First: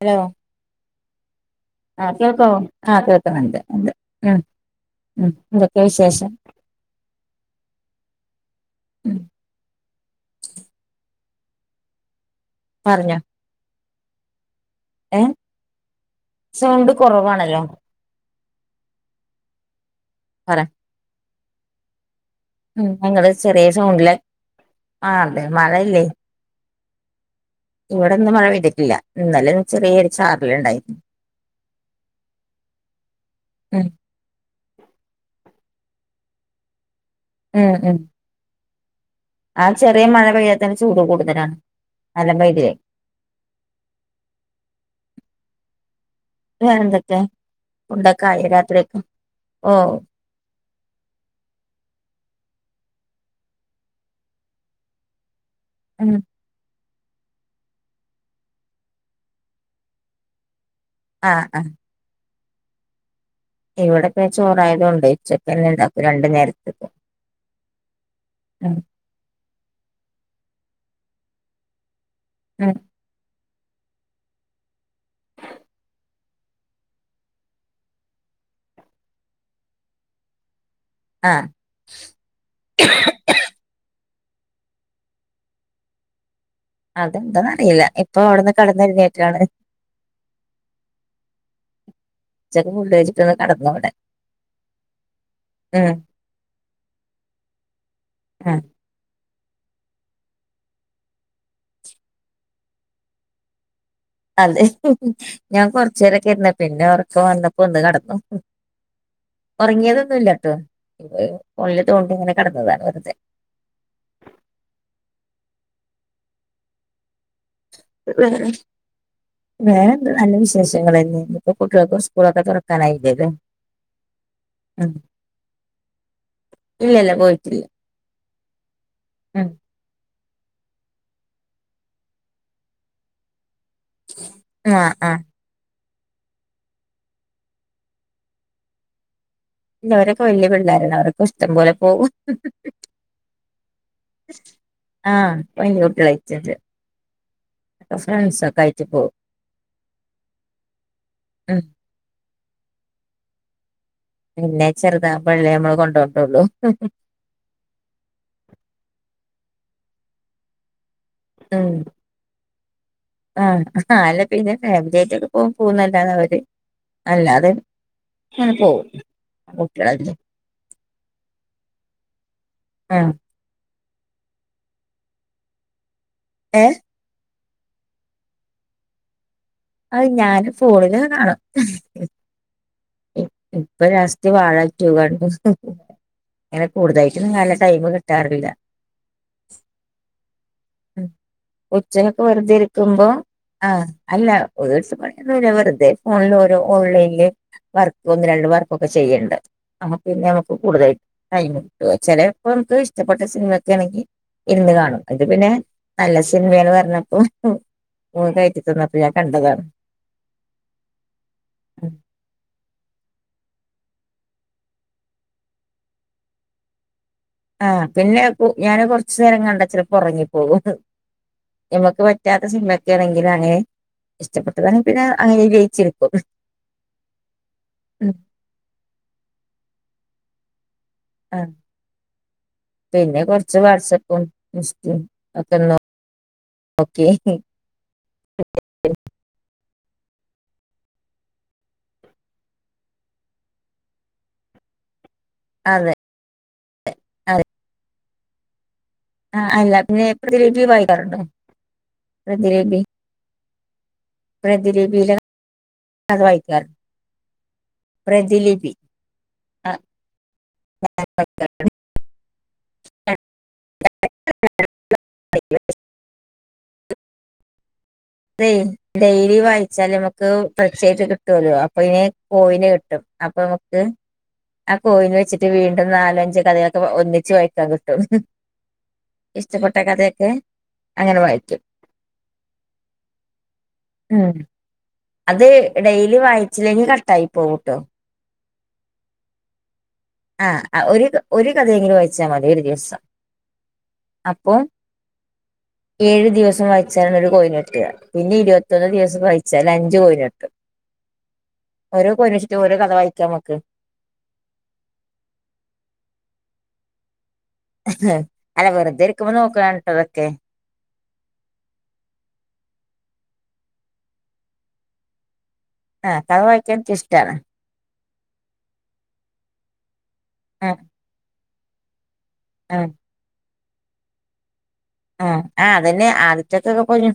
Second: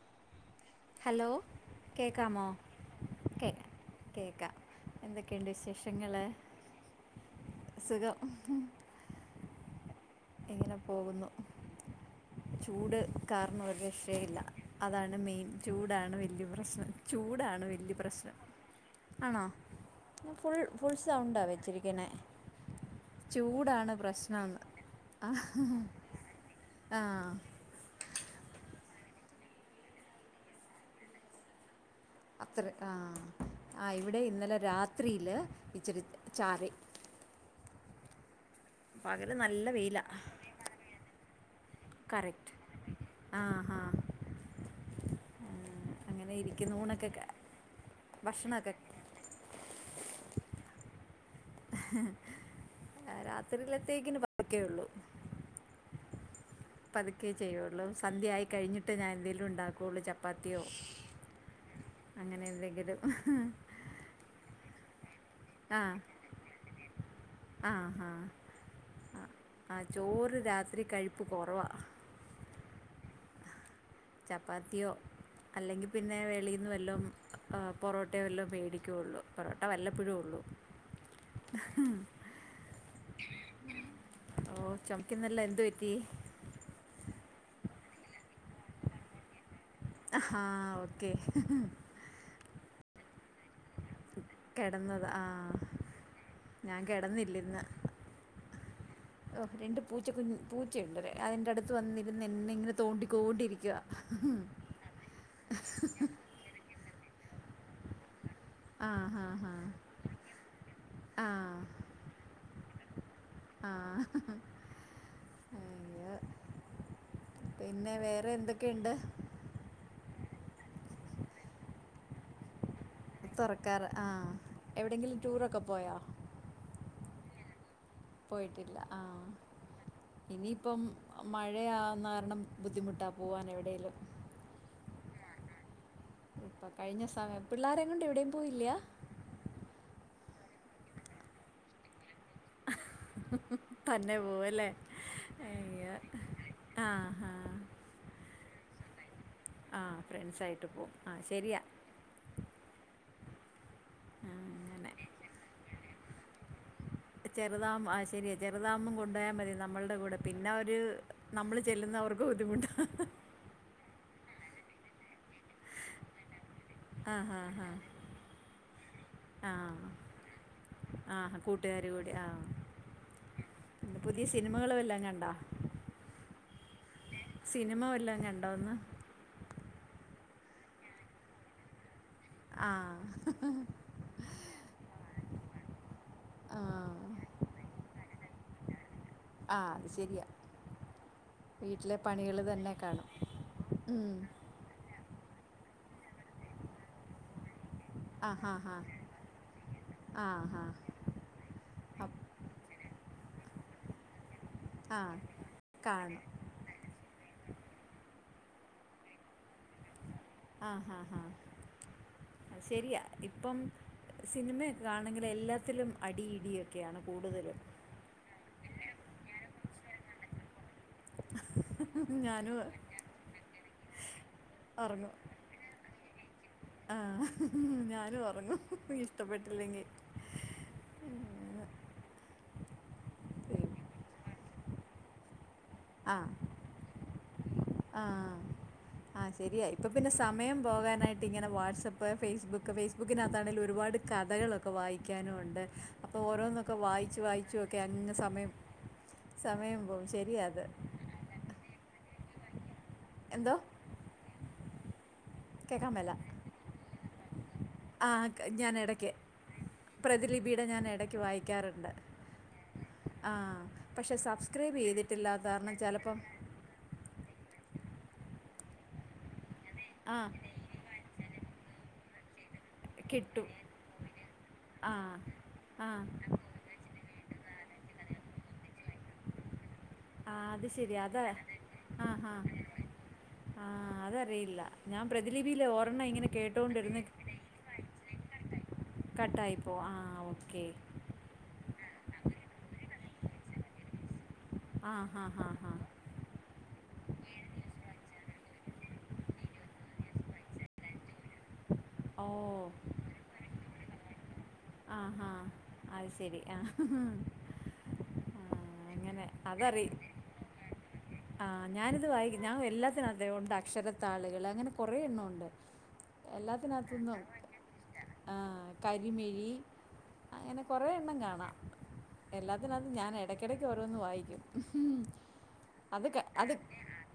Hello hello ആഹ് കേൾക്കാമോ കേൾക്കാവോ ആഹ് കേൾക്കുന്നുണ്ട് കേൾക്കാം ഉണ്ട് ഉം കേൾക്കാം ഉം എന്തൊക്കെയുണ്ട് എന്തൊക്കെയാ വിശേഷങ്ങൾ വിശേഷം സുഖം ഉം ഇങ്ങനെ പോകുന്നു ചൂട് പറഞ്ഞോ കാരണം ഒരു രക്ഷയില്ല അതാണ് ഏ മെയിൻ ചൂടാണ് വല്ല്യ പ്രശ്നം സൗണ്ട് കുറവാണല്ലോ ചൂടാണ് വല്ല്യ പ്രശ്നം. ആണോ ഞാൻ ഫുൾ പറ ഫുൾ സൗണ്ടാ വെച്ചിരിക്കണേ ഉം ഞങ്ങള് ചെറിയ ചൂടാണ് സൗണ്ടില് പ്രശ്നോന്ന് ആ അതെ ആഹ് ആഹ് ഇവിടെ ഇന്ന് മഴ പെയ്തിട്ടില്ല ഇന്നലെ ചെറിയൊര് ചാറലൊണ്ടായിന് അത്ര ആഹ് ഉം ആഹ് ഇവിടേയും ഇന്നലെ രാത്രിയില് ഇച്ചിരി ചാറി ഉം ഉം പകല് നല്ല ആ വെയിലാ ചെറിയ മഴ പെയ്യാത്തന്നെ ചൂട് കൂടുതലാണ് നല്ല കറക്റ്റ് പെയ്തില്ലേ ആഹ് ആഹ് വേറെ എന്തൊക്കെയാ ക- ഫുഡൊക്കെ ആയോ ഭക്ഷണമൊക്കെ രാത്രിയൊക്ക്‌ ഓ ആഹ് രാത്രിയിലത്തേക്കിന് പതുക്കേയുള്ളൂ ഉം പതുക്കെയെ ചെയ്യൂള്ളൂ സന്ധ്യയായി കഴിഞ്ഞിട്ടേ ഞാനെന്തേലും ഉണ്ടാക്കൂള്ളൂ ചപ്പാത്തിയോ ആഹ് ആഹ് അങ്ങനെ എന്തെങ്കിലും ഇവിടൊക്കെ ചോറായത് കൊണ്ടേ ചെ ആ തന്നെണ്ടാക്കും രണ്ട് നേരത്തേക്കും ആഹ് ചോറ് രാത്രി കഴിപ്പ് കൊറവാ ഉം ചപ്പാത്തിയോ അല്ലെങ്കിൽ പിന്നെ വെളീന്ന് വല്ലോം പൊറോട്ടയൊ വല്ലോം മേടിക്കൂള്ളൂ പൊറോട്ട വല്ലപ്പഴും ഉള്ളു ആ ഓഹ് ചൊമക്കുന്നല്ലൊ എന്ത് പറ്റി അതെന്താന്ന് അറിയില്ല ഇപ്പൊ അവിടുന്ന് കടന്നൊരു കയറ്റാണ് ആഹാ ഓക്കേ ഉച്ചക്ക് പിള്ളാര് [unintelligible] കെടന്നതാ ആ ഉം ഞാൻ കിടന്നില്ല ഇന്ന് ആഹ് ഓഹ് രണ്ട് പൂച്ച കുഞ്ഞ് പൂച്ചയുണ്ട് അതിന്റെ അടുത്ത് വന്നിരുന്ന് എന്നെ ഇങ്ങനെ തോണ്ടിക്കോണ്ടിരിക്കുവാ അതെ ഞാൻ കൊറച്ച് നേരവൊക്കെ ഇരുന്ന്‌ പിന്നെ ഒറക്കം വന്നപ്പോ ഒന്ന് കെടന്നു ആ ഹാ ഹാ ഉറങ്ങിയതൊന്നുവില്ല കേട്ടോ ആ ഇ ഫോണില് തോണ്ടി ഇങ്ങനെ കിടന്നതാ വെറുതെ ആഹ് അയ്യോ പിന്നെ വേറെ എന്തൊക്കെയുണ്ട് വേറെ നല്ല വിശേഷങ്ങൾ തന്നെയാ ഇപ്പ കുട്ടികൾക്ക്‌ സ്കൂളൊക്കെ തുറ തുറക്കാറ് ആ എവിടെയെങ്കിലും ടൂറൊക്കെ പോയോ ഇല്ല ഇല്ല പോയിട്ടില്ല പോയിട്ടില്ല ആഹ് ഉം ഇനിയിപ്പം മഴയാന്ന് കാരണം ബുദ്ധിമുട്ടാ പോവാൻ എവിടേലും ആഹ് ആഹ് ഇപ്പം കഴിഞ്ഞ സമയം പിള്ളാരേം കൊണ്ട് എവിടെയും പോയില്ല ഇല്ല അവരൊക്കെ വല്യ പിള്ളാരാണ് അവരൊക്കെ ഇഷ്ടം പോലെ പോവും തന്നെ പോവല്ലേ ആഹ് വലിയ അയ്യ കുട്ടികളായിട്ടുണ്ട് ആഹ് ഹാ ഫ്രണ്ട്സൊക്കെ ആയ്റ്റ് പോവും ആഹ് ഫ്രണ്ട്സായിട്ട് പോവും ആഹ് ശെരിയാ ഉം ആ, പിന്നെ അങ്ങനെ ചെറുതാമ്പഴല്ലേ നമ്മള് കൊണ്ടോത്തൊള്ളു ഉം ചെറുതാ ആഹ് ശെരിയ ചെറുതാമ്പോ കൊണ്ടോയാ മതി നമ്മളുടെ കൂടെ പിന്നവര് നമ്മള് ഉം ചെല്ലുന്നവർക്ക് ബുദ്ധിമുട്ട ആഹ് ആ അല്ല പിന്നെ ഫാമിലിയായിട്ടൊക്കെ പോം പോവുന്നല്ലാതെ അവര് ആ ഹാ അല്ലാതേം ഹാ അങ്ങനെ പോകും കൂട്ടുകാരായി ആഹ് കൂട്ടുകാരു കൂടി ആഹ് ആഹ് പിന്നെ പുതിയ സിനിമകള് വല്ലോം കണ്ട ഏഹ് സിനിമ വല്ലാം കണ്ടോന്ന് അത് ഞാന് ഫോണിലക്ക കാണും ആഹ് ഇപ്പൊ ലാസ്റ്റ് വഴ ടൂ [unintelligible] ആ അങ്ങനെ കൂടുതായിട്ടും നല്ല ടൈം കിട്ടാറില്ല ആഹ് അത് ശരിയാ ഉം വീട്ടിലെ ഉച്ചക്കൊക്കെ പണികൾ വെറുതെ തന്നെ ഇരിക്കുമ്പോ കാണും ആഹ് ഉം. അല്ല [unintelligible] പണിയൊന്നുമില്ല വെറുതെ ഫോണിൽ ഓരോ ഓൺലൈനില് വർക്ക് ഒന്ന് ആ രണ്ട് ഹാ ഹാ വർക്കൊക്കെ ചെയ്യണ്ട് അപ്പ പിന്നെ ആ നമുക്ക് ഹാ കൂടുതലായിട്ടും ടൈം കിട്ടൊ അപ്പ് ചെലപ്പോ നമുക്ക് ഇഷ്ടപ്പെട്ട സിനിമൊക്കെ ആണെങ്കി ഇരുന്ന് ആ കാണും അത് പിന്നെ നല്ല കാണും സിനിമന്ന് പറഞ്ഞപ്പോ മോൻ കയറ്റി തന്നപ്പോ ഞാൻ കണ്ടതാണ് ആഹ് ആഹ് ഹാ അത് ശരിയാ ഇപ്പം സിനിമ എക്കെ കാണണെങ്കിൽ എല്ലാത്തിലും അടി ഇടിയൊക്കെയാണ് കൂടുതലും ആഹ് പിന്നെ ഞാന് കൊറച്ചു നേരം കണ്ട ചിലപ്പോ ഉറങ്ങിപ്പോകും നമക്ക് പറ്റാത്ത ഞാനും സിനിമൊക്കൊണെങ്കിലാണ് ഇഷ്ടപ്പെട്ടത് ആണെ പിന്നെ അതിൽ ലയിച്ചിരിക്കും ആഹ് ഞാനും ഉറങ്ങും ഇഷ്ടപ്പെട്ടില്ലെങ്കി ആഹ് പിന്നെ കൊറച്ച് വാട്സആപ്പും ഇൻസ്റ്റേ അക്കെ നോക്കി ആഹ് ആഹ് ശരിയ ഇപ്പൊ പിന്നെ സമയം പോകാനായിട്ട് ഇങ്ങനെ വാട്സപ്പ് ഫേസ്ബുക്ക് ഫേസ് ബുക്കിനകത്താണേലും ഒരുപാട് കഥകളൊക്കെ വായിക്കാനും ഉണ്ട് ണ്ട് അതെ അപ്പോ ഓരോന്നൊക്കെ വായിച്ച് വായിച്ചുവൊക്കെ അങ്ങ് സമയം ആഹ് സമയം അല്ല പോകും പിന്നെ ശരിയാ അത് പ്രതിലിബി വായിക്കാറുണ്ടോ പ്രതിലിബി എന്തോ പ്രതിലിപി യില കേൾക്കാൻ അത് വായിക്കാറുണ്ടോ ആഹ് പ്രതിലിപി ഞാൻ എടയ്ക്ക് ആ പ്രതിലിപിയുടെ ഞാൻ ഇടയ്ക്ക് വായിക്കാറുണ്ട് ആഹ് പക്ഷെ സബ്സ്ക്രൈബ് ചെയ്തിട്ടില്ലാത്ത കാരണം ചിലപ്പം ഇതെ ഡെയ്ലി വായിച്ചാല് ആ നമുക്ക് [unintelligible] ആയിട്ട് കിട്ടുവല്ലോ അപ്പൊ ഇനി കോയിന് കിട്ടും അപ്പൊ നമുക്ക് ആ കോയിന് വെച്ചിട്ട് ആ വീണ്ടും നാല അഞ്ച് കഥകൾ ഒന്നിച്ച് വായിക്കാൻ കിട്ടും ഇഷ്ടപ്പെട്ട കഥയൊക്കെ അങ്ങനെ വായിക്കും ആഹ് ഹ ഹ ആഹ് ഉം അതറിയില്ല ഞാൻ പ്രതിലിപിയിലേ ഒരെണ്ണ ഇങ്ങനെ കേട്ടോണ്ടിരിന്ന് പ്പോകട്ടോ കട്ടായിപ്പോം ആഹ് ഓക്കെ ആഹ് ഒരു ഒരു കഥയെങ്കിലും വായിച്ചാ മതി ഒരു ദിവസം ആഹ് ഹ ഹ ഹ ഹ ഏഴ് ദിവസം വായിച്ചാല് ഒരു കോയിനിട്ടുക പിന്നെ ഇരുപത്തൊന്ന് ദിവസം വായിച്ചാൽ അഞ്ച് കോയിന്ട്ടും ഉ ഓരോ കോയിനെച്ചിട്ട് ഓരോ കഥ വായിക്കാം നമക്ക് ആഹ് ഹ അത് ശെരി അല്ല വെറുതെ ഇരിക്കുമ്പോ നോക്കലാണ് ട്ടൊ ഇതൊക്കെ ആ ആഹ് ഞാനിത് വായി ഞാൻ എല്ലാത്തിനും അത് ഉണ്ട് അക്ഷരത്താളുകൾ അങ്ങനെ കൊറെ എണ്ണം ഒണ്ട് ആ കഥ വായിക്കാൻ എനിക്ക് എല്ലാത്തിനകത്തന്നും ഇഷ്ടാണ് ആഹ് കരിമിഴി അങ്ങനെ ഉം കൊറേ എണ്ണം കാണാം ഉം എല്ലാത്തിനകത്ത് ഞാൻ ഇടയ്ക്കിടയ്ക്ക് ഓരോന്ന് വായിക്കും ആഹ് ആഹ് അതന്നെ അത് ക- അത് ആദ്യത്തക്കൊക്കെ പൊഴിഞ്ഞു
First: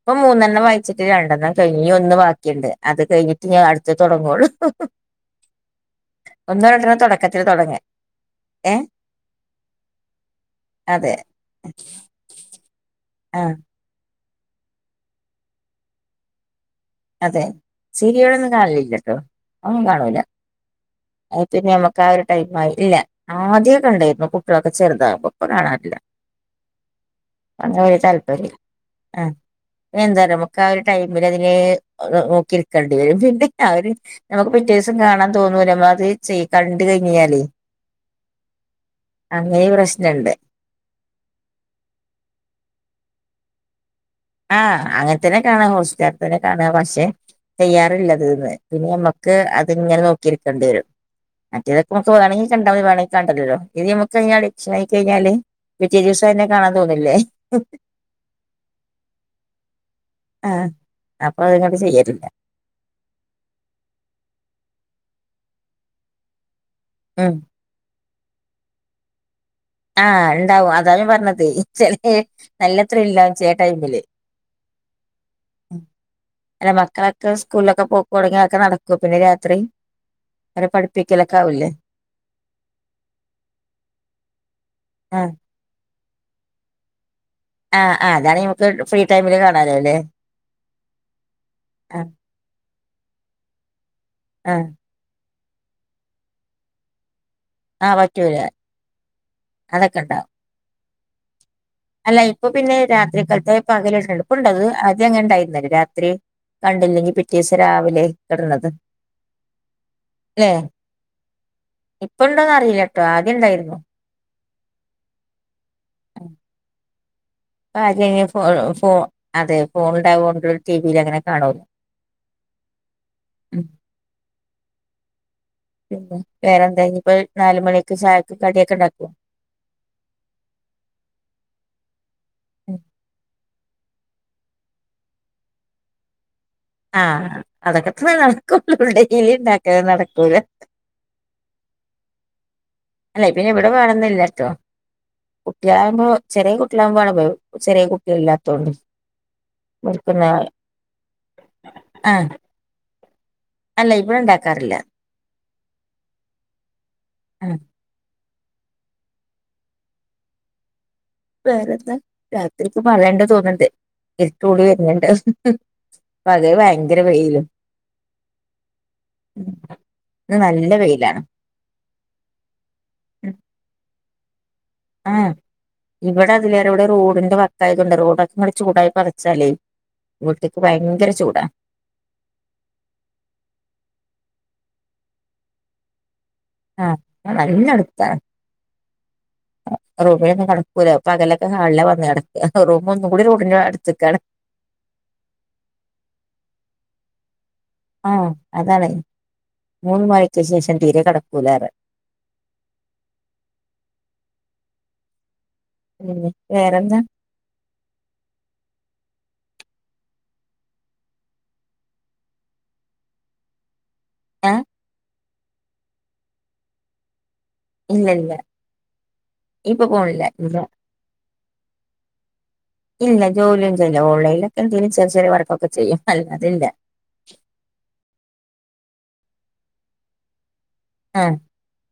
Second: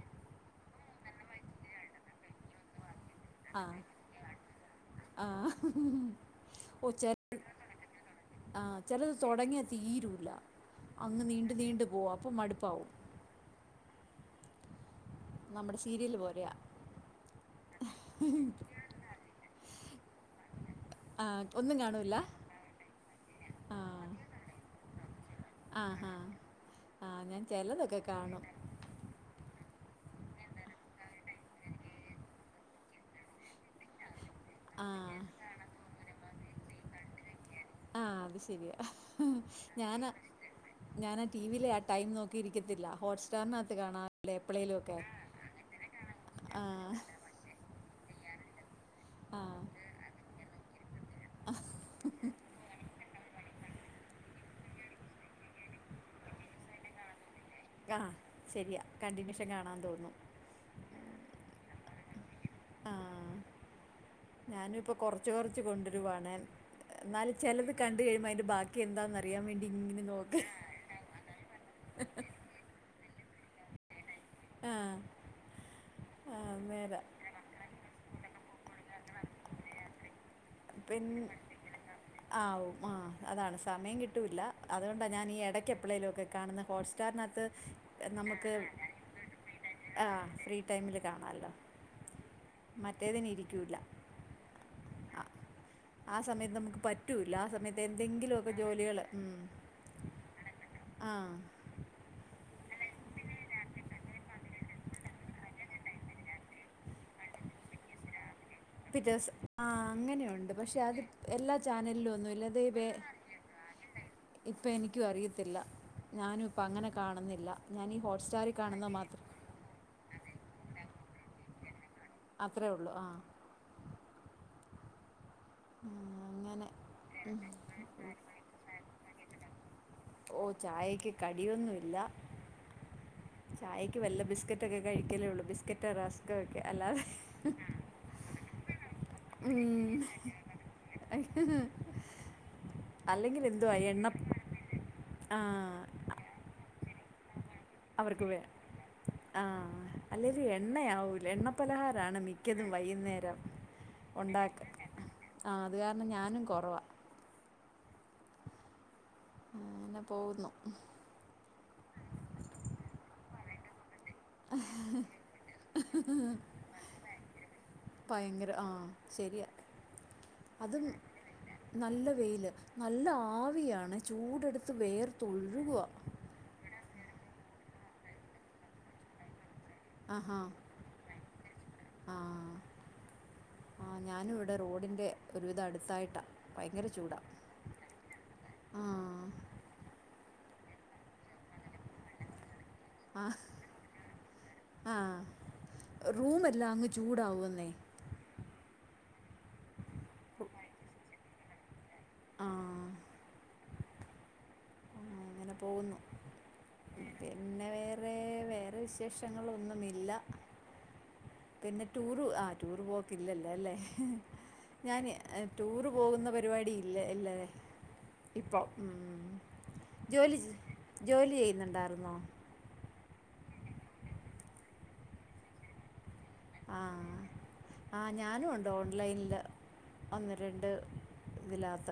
ഇപ്പൊ മൂന്നെണ്ണം വായിച്ചിട്ട് രണ്ടെണ്ണം കഴിഞ്ഞി ഒന്ന് ബാക്കിണ്ട് അത് കഴിഞ്ഞിട്ട് ഞാൻ അടുത്ത തൊടങ്ങുവോള് ആഹ് ഓ ചെ തുടക്കത്തിൽ തുടങ്ങ ഏ ആഹ് ചിലത് തുടങ്ങിയാ തീരൂല്ല അതെ അങ്ങ് നീ നീണ്ടു പോകും അപ്പം മടുപ്പാവും ആഹ് നമ്മുടെ സീരിയല് പോരെയ അതെ സീരിലൊന്നും കാണലല്ലട്ടൊ അതോന്നും കാണൂല ആ, അത് പിന്നെ ഒന്നും നമ്മക്ക് ആ കാണൂല ഒരു ടൈമായി ഇല്ല ആ ആദ്യമൊക്കെ ഉണ്ടായിരുന്നു കുട്ടികളൊക്കെ ചെറുതായപ്പം ഇപ്പ ആ കാണാറില്ല ഹാ ആ ഞാൻ അങ്ങനൊരു ചിലതൊക്കെ കാണും താല്പര്യ ആ എന്താറിയോ നമുക്ക് ആ ഒരു ടൈമിൽ അതിനെ നോക്കിരിക്കേണ്ടി വരും പിന്നെ അവര് നമുക്ക് പിറ്റേ ആ ദിവസം കാണാൻ തോന്നൂല നമ്മ അത് ചെയ് കണ്ട് കഴിഞ്ഞാലേ ആഹ് അവി അങ്ങനേരു പ്രശ്നുണ്ട് ഞാൻ ആ ടിവിൽ ആ ടൈം നോക്കി ഇരിക്കത്തില്ല ഹോട്ട്സ്റ്റാറിനകത്ത് കാണാ ആഹ് അങ്ങനെ തന്നെ കാണാ ഹോസ്റ്റാർ തന്നെ ആ കാണാ പക്ഷെ തയ്യാറുള്ളത് ന്ന് പിന്നെമ്മ ക്ക് ആ അതിങ്ങനെ നോക്കിരിക്കേണ്ടിരും മറ്റേതൊക്കെമ്മക്ക് വേണെങ്കി കണ്ടാ മതി വേണ്ടങ്കി കണ്ടേലല്ലോ ഇത് നമുക്കെയിഞ്ഞാൽ അഡിഷനായി കയിഞ്ഞാല് പിറ്റേ ദിവസം അയന്നെ കാണാൻ തോന്നില്ലേ ആഹ് ശരിയാ കണ്ടിന്യൂഷൻ കാണാൻ തോന്നും ആഹ് അപ്പൊ അത്ങ്ങോട്ട് ചെയ്യലില്ല ആഹ് ഞാനും ഇപ്പോ കൊറച്ച് കൊറച്ച് കൊണ്ടുരുവാണേ എന്നാൽ ഉം ചെലത് കണ്ട് കഴുയുമ്പം അതിന്റെ ബാക്കി എന്താന്ന് അറിയാൻ വേണ്ടി ഇങ്ങനെ നോക്കാ ഓ അതാ ഞാൻ പറഞ്ഞതേ ചെലേ നല്ലത്രില്ലാണ് ചെല ടൈമില് ആ ആ, അല്ല നേരാ മക്കളൊക്കെ സ്കൂളിലൊക്കെ പോ ലൊടങ്ങിയാൽ അതൊക്കെ നടക്കോ പിന്നെ രാത്രി അവരെ പിന്നെ പഠിപ്പിക്കലൊക്കെ ആവില്ലേ ആവും ആഹ് അതാണ് സമയം കിട്ടൂല്ല അതുകൊണ്ടാ ഞാൻ ആഹ് ഈ ഇടയ്ക്കെപ്പളേലൊക്കെ കാണുന്ന ഹോട്ട് സ്റ്റാറിനകത്ത് ആഹ് ആഹ് അതാണ് നമുക്ക് ഫ്രീ ടൈമില് കാണാലോല്ലേ ആ ഫ്രീ ടൈമിൽ കാണാമല്ലോ ആഹ് മറ്റേതിന് ഇരിക്കൂല്ല ആഹ് ആ സമയത്ത് നമുക്ക് പറ്റൂല്ല ആ സമയത്ത് എന്തെങ്കിലൊക്കെ ജോലികള് ഉം അതൊക്കെണ്ടോ ആഹ് അല്ല ഇപ്പൊ പിന്നെ രാത്രിക്കൽത്തെ പകലെന്നെപ്പുണ്ടത് ആദ്യം അങ്ങനെണ്ടായിരുന്നല്ലേ രാത്രി കണ്ടില്ലെങ്കിൽ പിറ്റേ ദിവസം രാവിലെ ഇടണത് പിറ്റേസം ആഹ് അങ്ങനെയുണ്ട് പക്ഷെ അത് എല്ലാ ചാനലിലും ഒന്നും ഇല്ല അത് ആദ്യണ്ടായിരുന്നു ഇപ്പം എനിക്കും അറിയത്തില്ല ഞാനും ഇപ്പോം അങ്ങനെ കാണുന്നില്ല ഇപ്പൊ ഞാനീ ഹോട്ട് ആദ്യം ഫോ സ്റ്റാറിൽ കാണുന്ന ഫോ മാത്രം അതെ ഫോൺ ഉണ്ടാവുകൊണ്ട് ടിവീലങ്ങനെ കാണൂല അത്രേ ഉള്ളൂ ആഹ് ഉം ആ, പിന്നെ വേറെ അങ്ങനെ എന്താ ഇഞ്ഞിപ്പൊ ഉം. നാലുമണിക്ക് ചായക്ക് കടിയൊക്കെ ഇണ്ടാക്കോ ഓഹ് ചായക്ക് കടിയൊന്നുല്ല ഉം ചായയ്ക്ക് വല്ല ബിസ്ക്കറ്റൊക്കെ കഴിക്കലേള്ളൂ ബിസ്ക്കറ്റ് റസ് ക്കൊക്കെ അല്ലാ ആഹ് അതൊക്കെത്ര നടക്കൂള്ളൂ ഡെയിലി ഇണ്ടാക്കല് ഉം. നടക്കൂല [unintelligible] അല്ലേ പിന്നെ ഇവിടെ എന്തുവാ എണ്ണ വേണന്നില്ലട്ടോ ആ കുട്ടികളാവുമ്പോ ചെറിയ കുട്ടികളാവുമ്പോ ചെറിയ കുട്ടികളില്ലാത്തോണ്ട് ആഹ് വെറുക്കുന്ന അല്ലേലും എണ്ണയാവൂല എണ്ണ പലഹാരാണ് ആഹ് മിക്ക ക്കതും വൈകുന്നേരം അല്ല ഇവിടെ ഉണ്ടാക്കാം ഉണ്ടാക്കാറില്ല ആഹ് അത് കാരണം ഞാനും കൊറവാ ഉം അങ്ങനെ പോവുന്നു വേറെന്താ രാത്രിക്ക് മഴയുണ്ട് തോന്ന്ണ്ട് ഇരുട്ടൂടി വരുണ് ണ്ട് പകല് ഭയങ്കര വെയിലും ഭയങ്കര ആഹ് ശരിയാ ഉം. ഇന്ന് നല്ല അതും വെയിലാണ് നല്ല വെയില് നല്ല ആവിയാണ് ചൂടെടുത്ത് ആഹ് വേർത്തൊഴുകുവാ ഇവിടെ അതിലേറെ ഇവിടെ റോഡിന്റെ വക്കായതോണ്ട് റോഡൊക്കെ ചൂടായി പറച്ചാലേ വീട്ട്ക്ക് ഭയങ്കര ചൂടാ ആഹ് ആഹ് ഞാനും ഇവിടെ റോഡിൻ്റെ ഒരുവിധം അടുത്തായിട്ടാ ആഹ് ആഹ് നല്ലടുത്താ ആ റൂമിലൊന്നും കട ക്കൂല പകലൊക്കെ ഹാളിലാ വന്ന് കെടക്കാ റൂം ഒന്നും കൂടി റോഡിന്റെ അടുത്ത്ക്കാണ് ആഹ് റൂമേല്ലാം അങ്ങ് ചൂടാവുന്നേ ആഹ് അതാണ് മൂന്ന് മണിയ്ക്ക് ശേഷം തീരെ കിടക്കൂലാ പറയാ ആഹ് അങ്ങനെ പോകുന്നു പിന്നെ വേറെന്താ പിന്നെ വേറെ വേറെ വിശേഷങ്ങളൊന്നുമില്ല പിന്നെ ടൂറ് ആഹ് ടൂറ് പോക്കില്ലല്ലോ അല്ലേ ആഹ് ഞാന് ടൂറ് പോകുന്ന പരിപാടി ഇല്ല ഇല്ല ല്ലേ ഇല്ല ഇല്ല ഇപ്പൊ ഉം ഇപ്പൊ പോണില്ല ജോലി ഇല്ല ജോലി ചെയ്യുന്നുണ്ടായിരുന്നോ ഇല്ല ജോലിയൊന്നും ചെയ്യില്ല ഓൺലൈൻലൊക്കെ എന്തെലും ചെറിയ ചെറിയ വർക്കൊക്കെ ചെയ്യും അല്ലാതില്ല ആഹ്. ആഹ് ഞാനും ഉണ്ട് ഓൺലൈനില് ഒന്ന് രണ്ട് ആഹ്. ഇതില്ലാത്ത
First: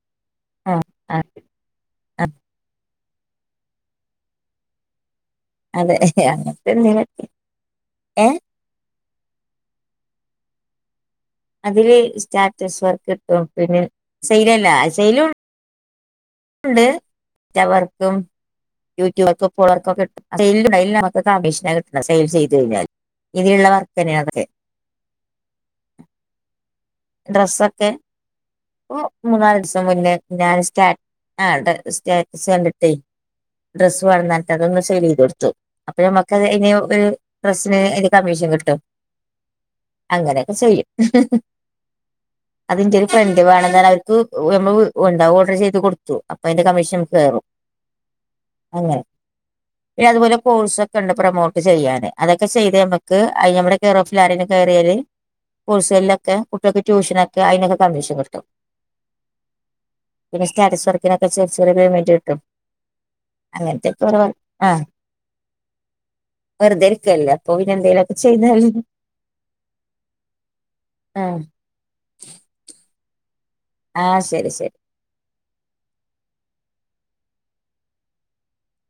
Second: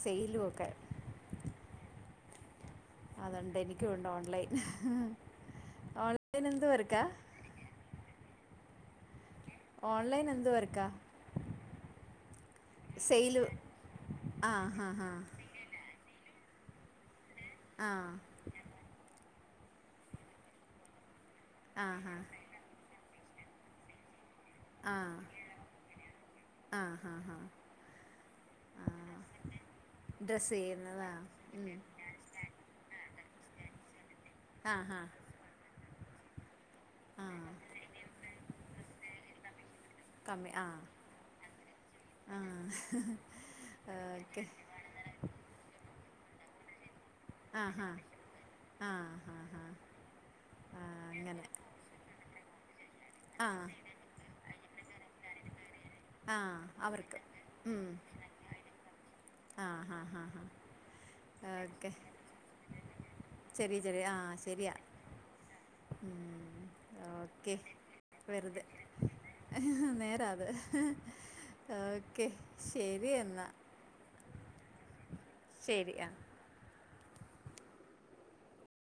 സെയിലു ഒക്കെ ആഹ് ആഹ് ആഹ് അതുണ്ട് എനിക്ക്യു ഉണ്ട് ഓൺലൈൻ. അതെ അങ്ങ ഓൺലൈൻ ത്തെ എന്തുവാ എന്തെലും എടുക്കാ ഒക്കെ. ഏഹ്? ഓൺലൈൻ എന്ത് വർക്കാ? അതില് സ്റ്റാറ്റസ് വർക്ക് സെയില് ട്ടും. പിന്നെ ആ സെയിലല്ലാ ഹാ ഹാ സെയിലൂ ണ്ട്. റ്റ ആ വർക്കും യൂട്യൂബർക്കും ഫോളോ വർക്കും [unintelligible] ഇതൊക്കെ അഡീഷ്ണൽ ആ കിട്ട്ണാ ഹാ സെയിൽ ചെയ്ത് കഴിഞ്ഞാൽ. ഇതില്ള്ള വർക്കന്നേണതൊക്കെ. ആഹ് ആഹ്. ഡ്രസ്സൊക്കെ ഇപ്പൊ മൂന്നാല് ദിവസം മുന്നേ ഡ്രസ്സ് ഞാൻ സ്റ്റാ ചെയ്യുന്നതാ ആഹ് ഉം ഡ സ്റ്റാ റ്റസ് കണ്ടിട്ടേ ഡ്രസ്സ് വേണംന്നറഞ്ഞിട്ട് ആ അതൊന്ന് ഹാ സെയിൽ ചെയ്ത് കൊടുത്തു. അപ്പൊ നമ്മക്കത് അയ്ന് ഒരു ആ ഡ്രസിന് അയിൻ്റെ കമ്മീഷൻ കിട്ടും. കമ്മി അങ്ങനെയൊക്കെ ആ ചെയ്യും. ആ അതിൻ്റൊരു ഫ്രെണ്ട് വേണംന്ന്‌ പർഞ്ഞ് അവർക്ക് ഓക്കെ ഞമ്മള് വ് എന്താ ഓർഡർ ചെയ്ത് കൊട്ത്തു. അപ്പയ്ന്റെ കമ്മീഷൻ കയറും ആഹ് ഹാ ആ അങ്ങനെ. ഹാ ഹാ പിന്നതുപോലെ കോഴ്സ് ആ ഒക്കെണ്ട് അങ്ങനെ പ്രൊമോട്ട് ചെയ്യാന്. അതൊക്കെ ചെയ്ത് നമ്മക്ക് ആ അയ്ന് നമ്മടെ കെയർ ഓഫ്‌ല് ആരേലും കേറിയാല് കോയ്‌സെയിലൊക്കെ ആ കുട്ട്യേക്ക് അവർക്ക് ട്യൂഷനൊക്കെ അയ്നൊക്കെ കമ്മീഷൻ കിട്ടും. ആഹ് ഹാ ഹാ. പിന്നെ സ്റ്റാറ്റസ് വർക്കിനൊക്കെ ചെറ് ചെറ്യേ ഓക്കെ പയ്മെന്റ് കിട്ടും. ശരി ശരി അങ്ങൻത്തെക്കെ ആ ഓരോ വർ, ശരിയാ ആഹ് ഉം വെറുതെ ഇരിക്കല്ലെ അപ്പോ ഓക്കെ പിന്നെ എന്തേലൊക്കെ വെറുതെ ചെയ്താല്. നേരാ അത്. ആഹ് ഓക്കെ, ശരിയെന്നാ. ആഹ് ശരി ശരി. ശരി ആഹ്.